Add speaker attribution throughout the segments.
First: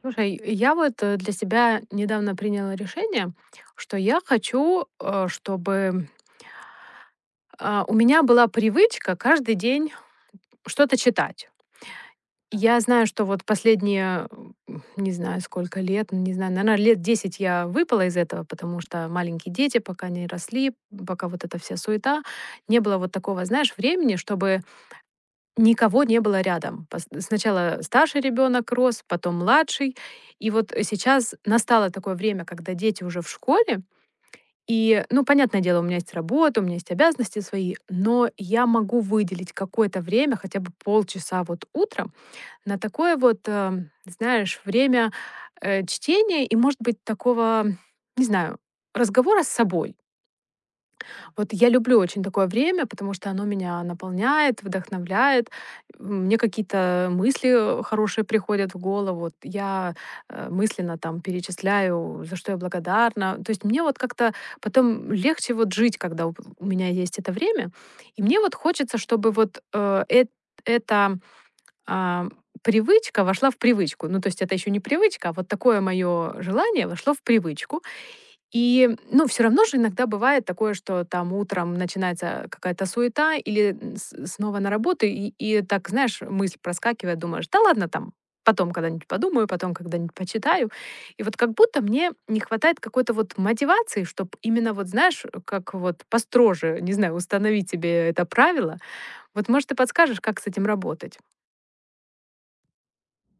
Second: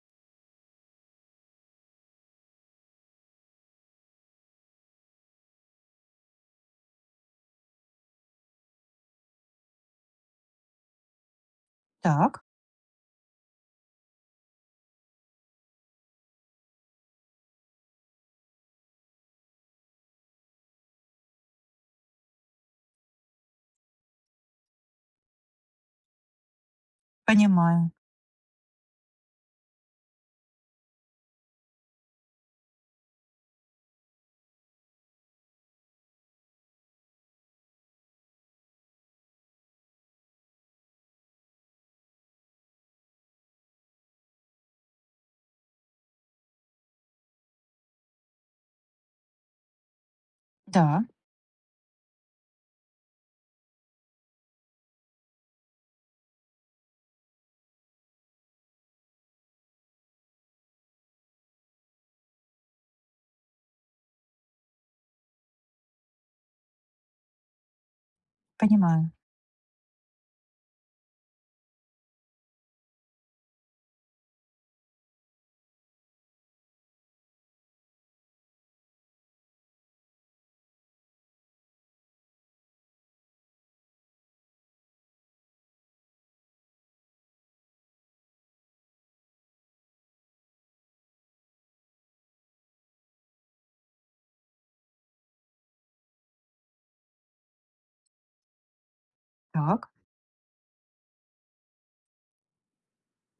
Speaker 1: Слушай, я вот для себя недавно приняла решение, что я хочу, чтобы у меня была привычка каждый день что-то читать.
Speaker 2: Так,
Speaker 1: Я знаю, что вот последние, не знаю, сколько лет, не знаю, наверное, лет 10 я выпала из этого, потому что маленькие дети пока не росли, пока вот эта вся суета, не было вот такого, знаешь, времени, чтобы никого не было рядом. Пос Сначала
Speaker 2: понимаю.
Speaker 1: старший ребенок рос, потом младший. И вот сейчас настало такое время, когда дети уже в школе. И, ну, понятное дело, у меня есть работа, у меня есть обязанности свои, но я могу выделить какое-то время, хотя бы полчаса вот утром, на такое вот, знаешь, время, чтения и, может быть, такого, не знаю, разговора с собой.
Speaker 2: Да,
Speaker 1: Вот я люблю очень такое время, потому что оно меня наполняет, вдохновляет. Мне какие-то мысли хорошие приходят в голову. Вот я мысленно там перечисляю, за что я благодарна. То есть мне вот как-то потом легче вот жить, когда у меня есть это время. И мне вот хочется,
Speaker 2: понимаю.
Speaker 1: чтобы вот эта а, привычка вошла в привычку. Ну, то есть это еще не привычка, а вот такое мое желание вошло в привычку. И, ну, все равно же иногда бывает такое, что там утром начинается какая-то суета или с снова на работу, и так, знаешь, мысль проскакивает, думаешь: "Да ладно там, потом когда-нибудь подумаю, потом когда-нибудь почитаю". И вот как будто мне не хватает какой-то вот мотивации, чтобы именно вот, знаешь, как вот построже, не знаю, установить себе это правило. Вот, может, ты
Speaker 2: Так.
Speaker 1: подскажешь, как с этим работать?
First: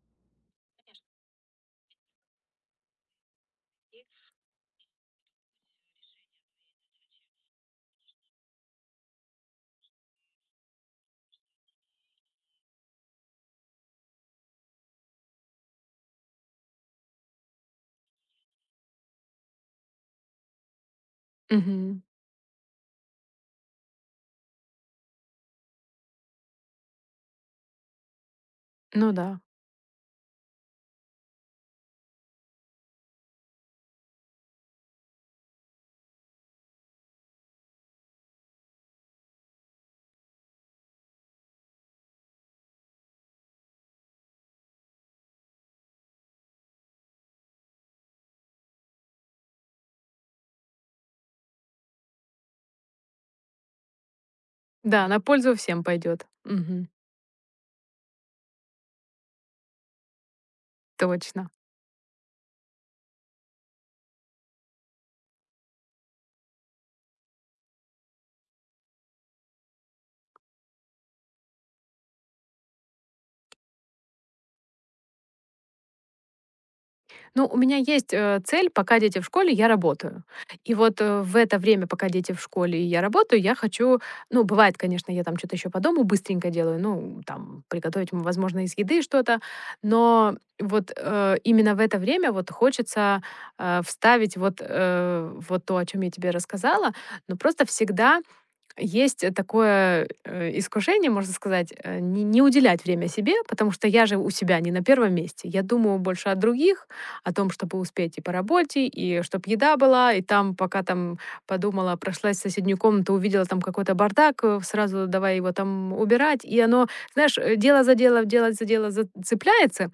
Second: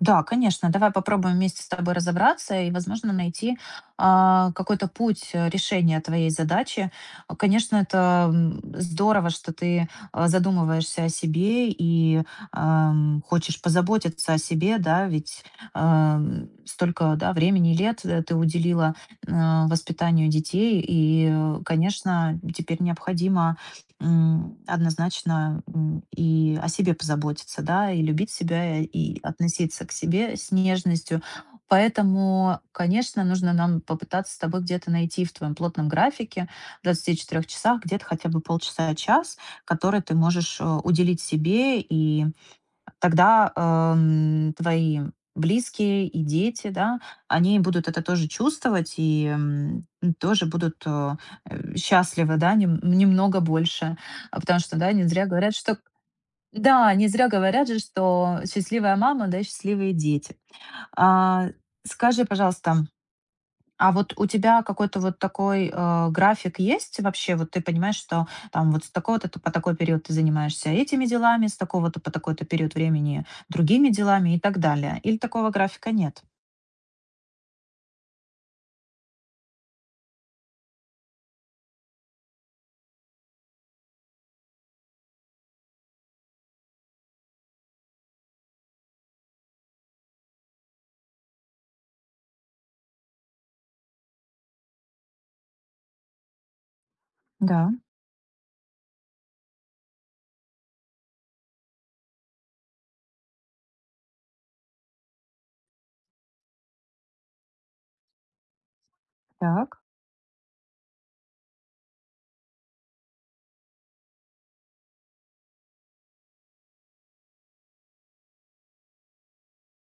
Speaker 2: Да, конечно, давай попробуем вместе с тобой разобраться и, возможно, найти какой-то путь решения твоей задачи. Конечно, это здорово, что ты задумываешься о себе и хочешь позаботиться о себе, да, ведь столько да, времени и лет ты уделила э, воспитанию детей, и,
Speaker 1: Мгм.
Speaker 2: конечно, теперь необходимо однозначно, и о себе позаботиться, да, и любить себя,
Speaker 1: Ну
Speaker 2: и
Speaker 1: да.
Speaker 2: относиться к себе с нежностью. Поэтому, конечно, нужно нам попытаться с тобой где-то найти в твоем плотном графике, в 24 часах, где-то хотя бы полчаса-час, который ты можешь уделить себе, и тогда твои близкие и дети, да, они будут это тоже чувствовать и, тоже будут, счастливы, да, немного больше. А потому что, да, не
Speaker 1: Да, на
Speaker 2: зря
Speaker 1: пользу
Speaker 2: говорят, что,
Speaker 1: всем пойдет.
Speaker 2: да, не зря говорят же, что счастливая мама, да, счастливые дети. А,
Speaker 1: Точно.
Speaker 2: Скажи, пожалуйста, вот у тебя какой-то вот такой график есть вообще? Вот ты понимаешь, что там вот с такого-то ты по такой период ты занимаешься этими делами, с такого-то по такой-то период времени другими делами и так далее? Или такого графика нет?
Speaker 1: Ну, у меня есть, цель: пока дети в школе, я работаю. И вот, в это время, пока дети в школе и я работаю, я хочу. Ну, бывает, конечно, я там что то еще по дому быстренько делаю, ну, там, приготовить, возможно, из еды что-то, но вот, именно в это время вот хочется, вставить вот, вот то, о чем я тебе рассказала, но просто
Speaker 2: Да,
Speaker 1: всегда есть, такое, искушение, можно сказать, не уделять время себе, потому что я же у себя не на первом месте. Я думаю больше о других, о том, чтобы успеть и по работе, и чтобы еда
Speaker 2: так.
Speaker 1: была, и там, пока там подумала, прошлась в соседнюю комнату, увидела там какой-то бардак, сразу давай его там убирать. И оно, знаешь, дело за дело зацепляется,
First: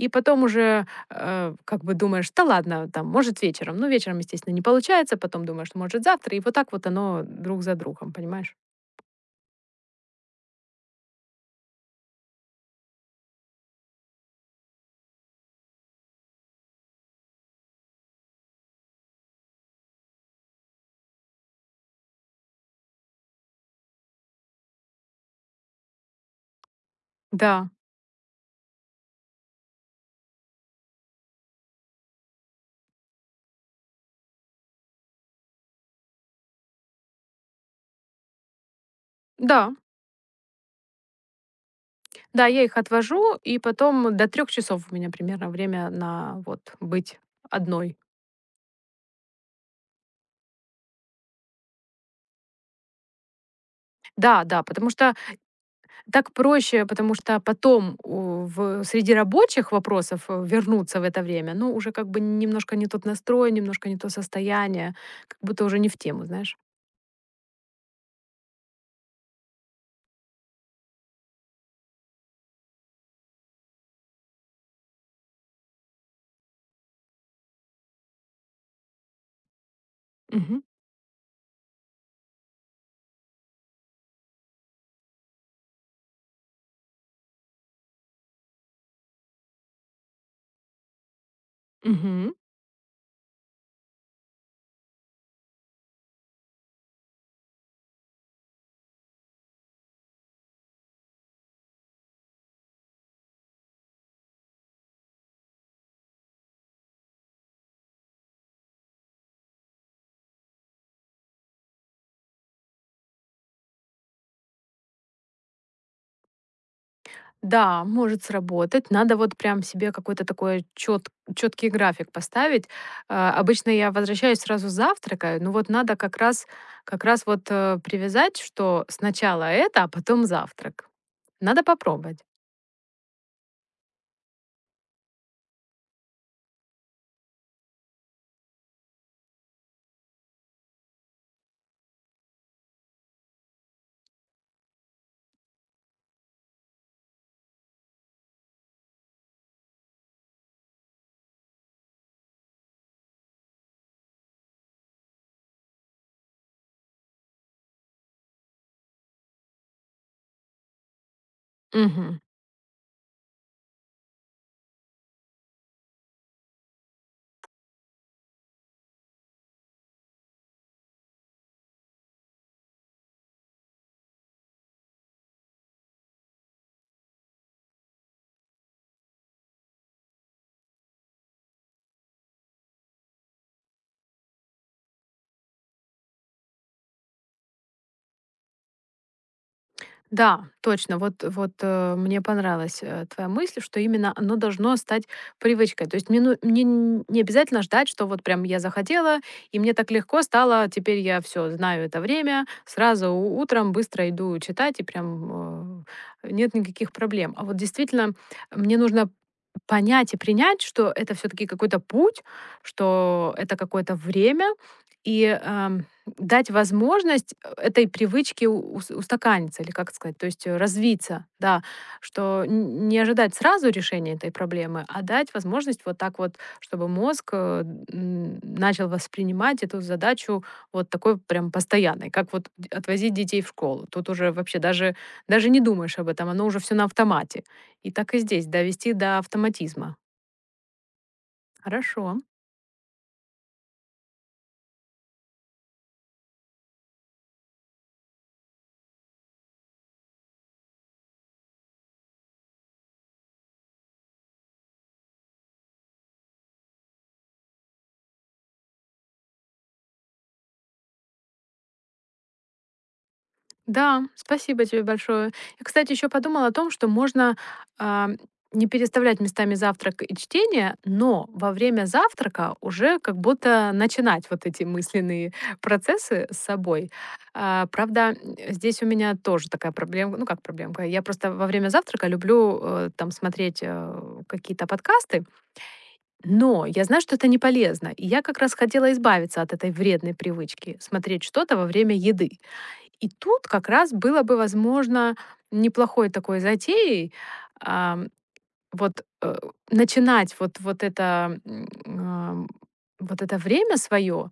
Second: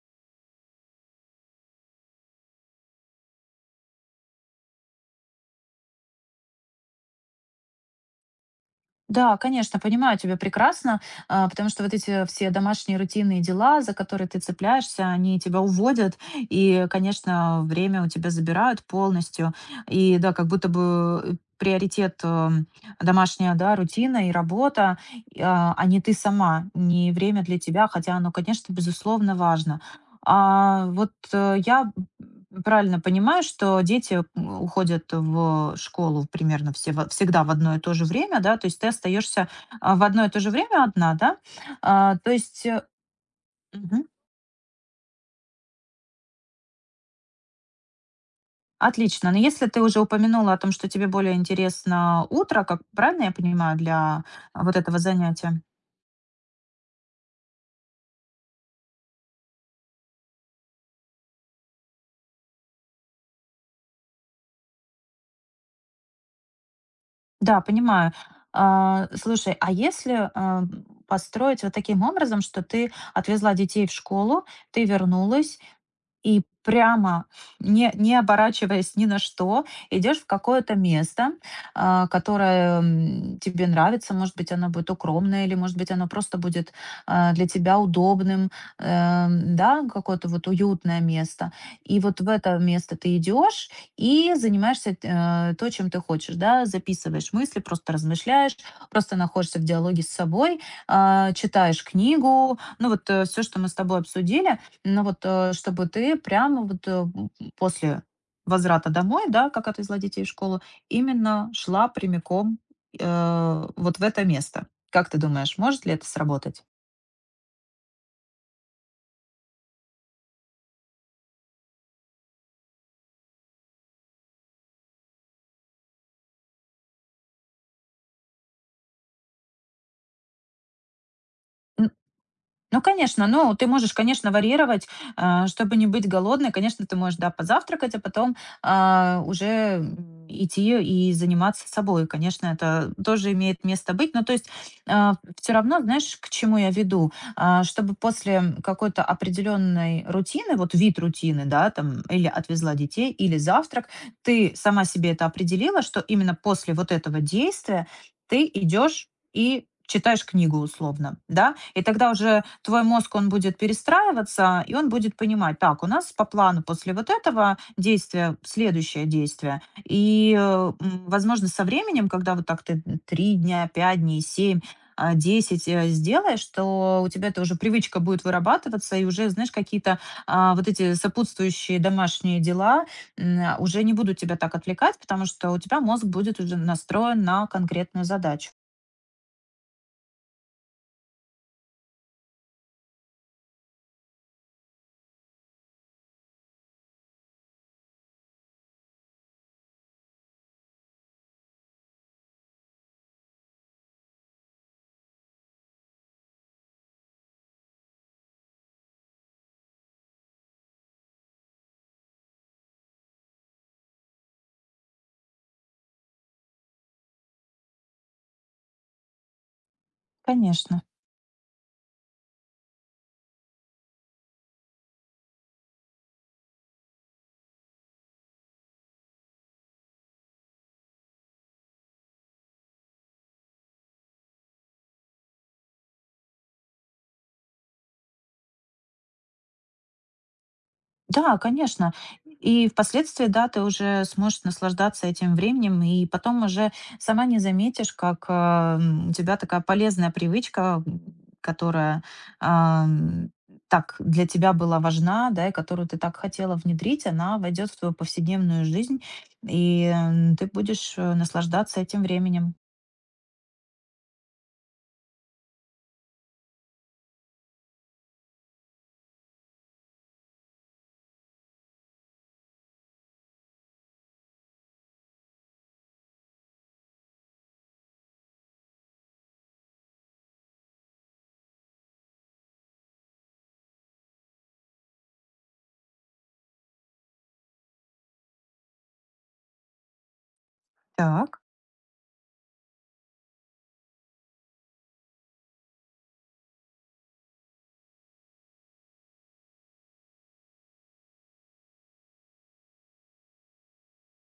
Speaker 1: и потом уже как бы думаешь, да ладно, там, может, вечером. Ну, вечером, естественно, не получается, потом думаешь, может, завтра. И вот так вот оно друг за другом, понимаешь?
Speaker 2: Да, конечно, понимаю тебя прекрасно, потому что вот эти все домашние рутинные дела, за которые ты цепляешься, они тебя уводят, и, конечно, время у тебя забирают полностью. И да, как будто бы приоритет домашняя, да, рутина и работа, и а не ты сама, не время для
Speaker 1: Да,
Speaker 2: тебя, хотя оно, конечно, безусловно важно. Я правильно понимаю, что дети уходят в школу примерно все, всегда в одно и то же время, да, то есть ты остаешься
Speaker 1: да,
Speaker 2: в одно и то же время одна, да. А, то
Speaker 1: да, я
Speaker 2: есть
Speaker 1: их
Speaker 2: э,
Speaker 1: отвожу, и
Speaker 2: мгм,
Speaker 1: потом до 3 часов у меня примерно время на вот быть одной.
Speaker 2: Отлично. Но если ты уже упомянула о том, что тебе более интересно утро, как правильно я понимаю, для
Speaker 1: Да, да,
Speaker 2: вот
Speaker 1: потому
Speaker 2: этого
Speaker 1: что
Speaker 2: занятия?
Speaker 1: так проще, потому что потом среди рабочих вопросов вернуться в это время, ну, уже как бы немножко не тот настрой, немножко не то состояние, как будто уже не в тему, знаешь.
Speaker 2: Да, понимаю. Слушай, а если построить вот таким образом, что ты отвезла детей в школу, ты вернулась, и прямо, не оборачиваясь ни на что, идешь в
Speaker 1: Мгм.
Speaker 2: какое-то место, которое, тебе нравится. Может быть, оно будет укромное или, может быть, оно просто будет, для тебя удобным, да, какое-то вот уютное место. И вот в
Speaker 1: Мгм.
Speaker 2: это место ты идешь и занимаешься, то, чем ты хочешь, да. Записываешь мысли, просто размышляешь, просто находишься в диалоге с собой, читаешь книгу. Ну, вот, все, что мы с тобой обсудили, ну вот, чтобы ты прямо вот, после возврата домой, да, как отвезла детей в школу, именно шла прямиком, вот в это место. Как ты думаешь, может ли это сработать?
Speaker 1: Да, может сработать. Надо вот прям себе какой-то такой четкий график поставить. Обычно я возвращаюсь сразу завтракаю, но вот надо как раз вот привязать, что сначала это, а потом завтрак. Надо попробовать.
Speaker 2: Ну, конечно, ну, ты можешь, конечно, варьировать, чтобы не быть голодной. Конечно, ты можешь, да, позавтракать, а потом уже идти и заниматься собой. Конечно, это тоже имеет место быть. Но то есть все равно, знаешь, к чему я веду? Чтобы после какой-то определенной рутины, вот вид рутины, да, там, или отвезла детей, или завтрак, ты сама себе это определила, что именно после вот этого действия ты идешь и читаешь книгу условно, да. И тогда
Speaker 1: Мгм.
Speaker 2: уже твой мозг, он будет перестраиваться, и он будет понимать, так, у нас по плану после вот этого действия следующее действие. И, возможно, со временем, когда вот так ты 3 дня, 5 дней, 7, 10 сделаешь, то у тебя это уже привычка будет вырабатываться, и уже, знаешь, какие-то вот эти сопутствующие домашние дела уже не будут тебя так отвлекать, потому что у тебя мозг будет уже настроен на конкретную задачу.
Speaker 1: Да, точно. Вот мне понравилась твоя мысль, что именно оно должно стать привычкой. То есть мне не обязательно ждать, что вот прям я захотела, и мне так легко стало, теперь я все знаю это время, сразу утром быстро иду читать, и прям нет никаких проблем. А вот действительно, мне нужно понять и принять, что это все-таки какой-то путь, что это какое-то время, и дать возможность этой привычки устаканиться, или как сказать, то есть
Speaker 2: Конечно.
Speaker 1: развиться, да, что не ожидать сразу решения этой проблемы, а дать возможность вот так вот, чтобы мозг начал воспринимать эту задачу вот такой прям постоянной, как вот отвозить детей в школу. Тут уже вообще даже, даже не думаешь об этом, оно уже все на автомате. И так и здесь, довести до автоматизма.
Speaker 2: Да, конечно.
Speaker 1: Хорошо.
Speaker 2: И впоследствии, да, ты уже сможешь наслаждаться этим временем, и потом уже сама не заметишь, как у тебя такая полезная привычка, которая а, м, так для тебя была важна, да, и которую ты так хотела внедрить, она войдет в твою повседневную жизнь, и ты будешь наслаждаться этим временем.
Speaker 1: Да, спасибо тебе большое. Я, кстати, еще подумала о том, что можно а, не переставлять местами завтрак и чтение, но во время завтрака уже как будто начинать вот эти мысленные процессы с собой. Правда, здесь у меня тоже такая проблема, ну как проблемка, я просто во время завтрака люблю там смотреть какие-то подкасты, но я знаю, что это не полезно, и я как раз хотела избавиться от этой вредной привычки смотреть
Speaker 2: Так.
Speaker 1: что-то во время еды. И тут как раз было бы, возможно, неплохой такой затеей, ам, вот, начинать вот это, вот это время свое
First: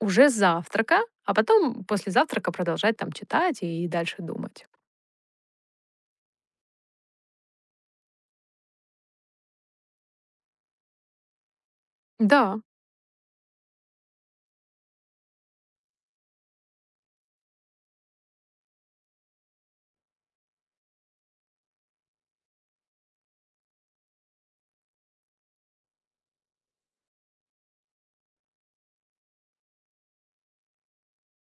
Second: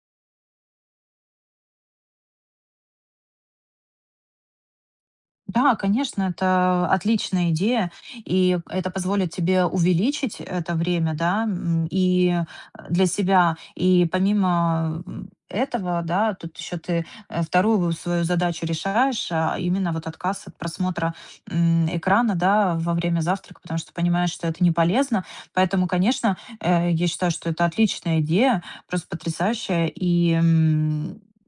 Speaker 1: уже с завтрака, а потом после завтрака продолжать там читать и дальше думать.
Speaker 2: Да, конечно, это отличная идея, и это позволит тебе увеличить это время, да, и
Speaker 1: Да.
Speaker 2: для себя. И помимо этого, да, тут еще ты вторую свою задачу решаешь, а именно вот отказ от просмотра экрана, да, во время завтрака, потому что понимаешь, что это не полезно. Поэтому, конечно, я считаю, что это отличная идея, просто потрясающая, и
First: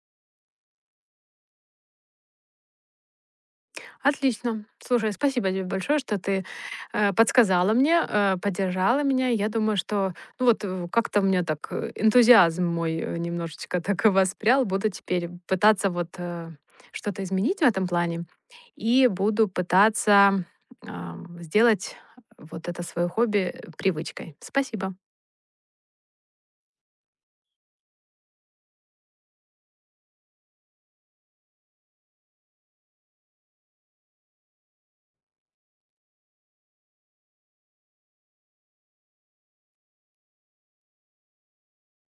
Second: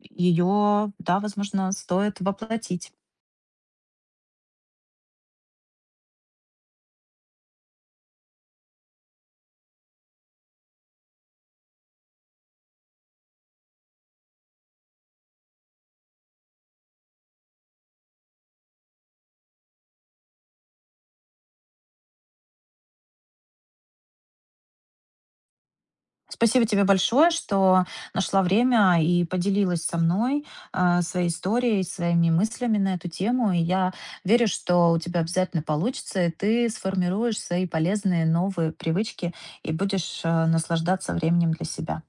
Speaker 2: ее, да, возможно, стоит воплотить.
Speaker 1: Отлично. Слушай, спасибо тебе большое, что ты подсказала мне, поддержала меня. Я думаю, что ну вот как-то у меня так энтузиазм мой немножечко так и воспрял. Буду теперь пытаться вот что-то изменить в этом плане и буду пытаться сделать вот это свое хобби привычкой. Спасибо.
Speaker 2: Спасибо тебе большое, что нашла время и поделилась со мной своей историей, своими мыслями на эту тему. И я верю, что у тебя обязательно получится, и ты сформируешь свои полезные новые привычки и будешь наслаждаться временем для себя.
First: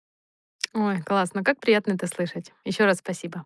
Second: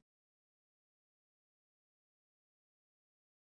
Speaker 1: Ой, классно, как приятно это слышать. Еще раз спасибо.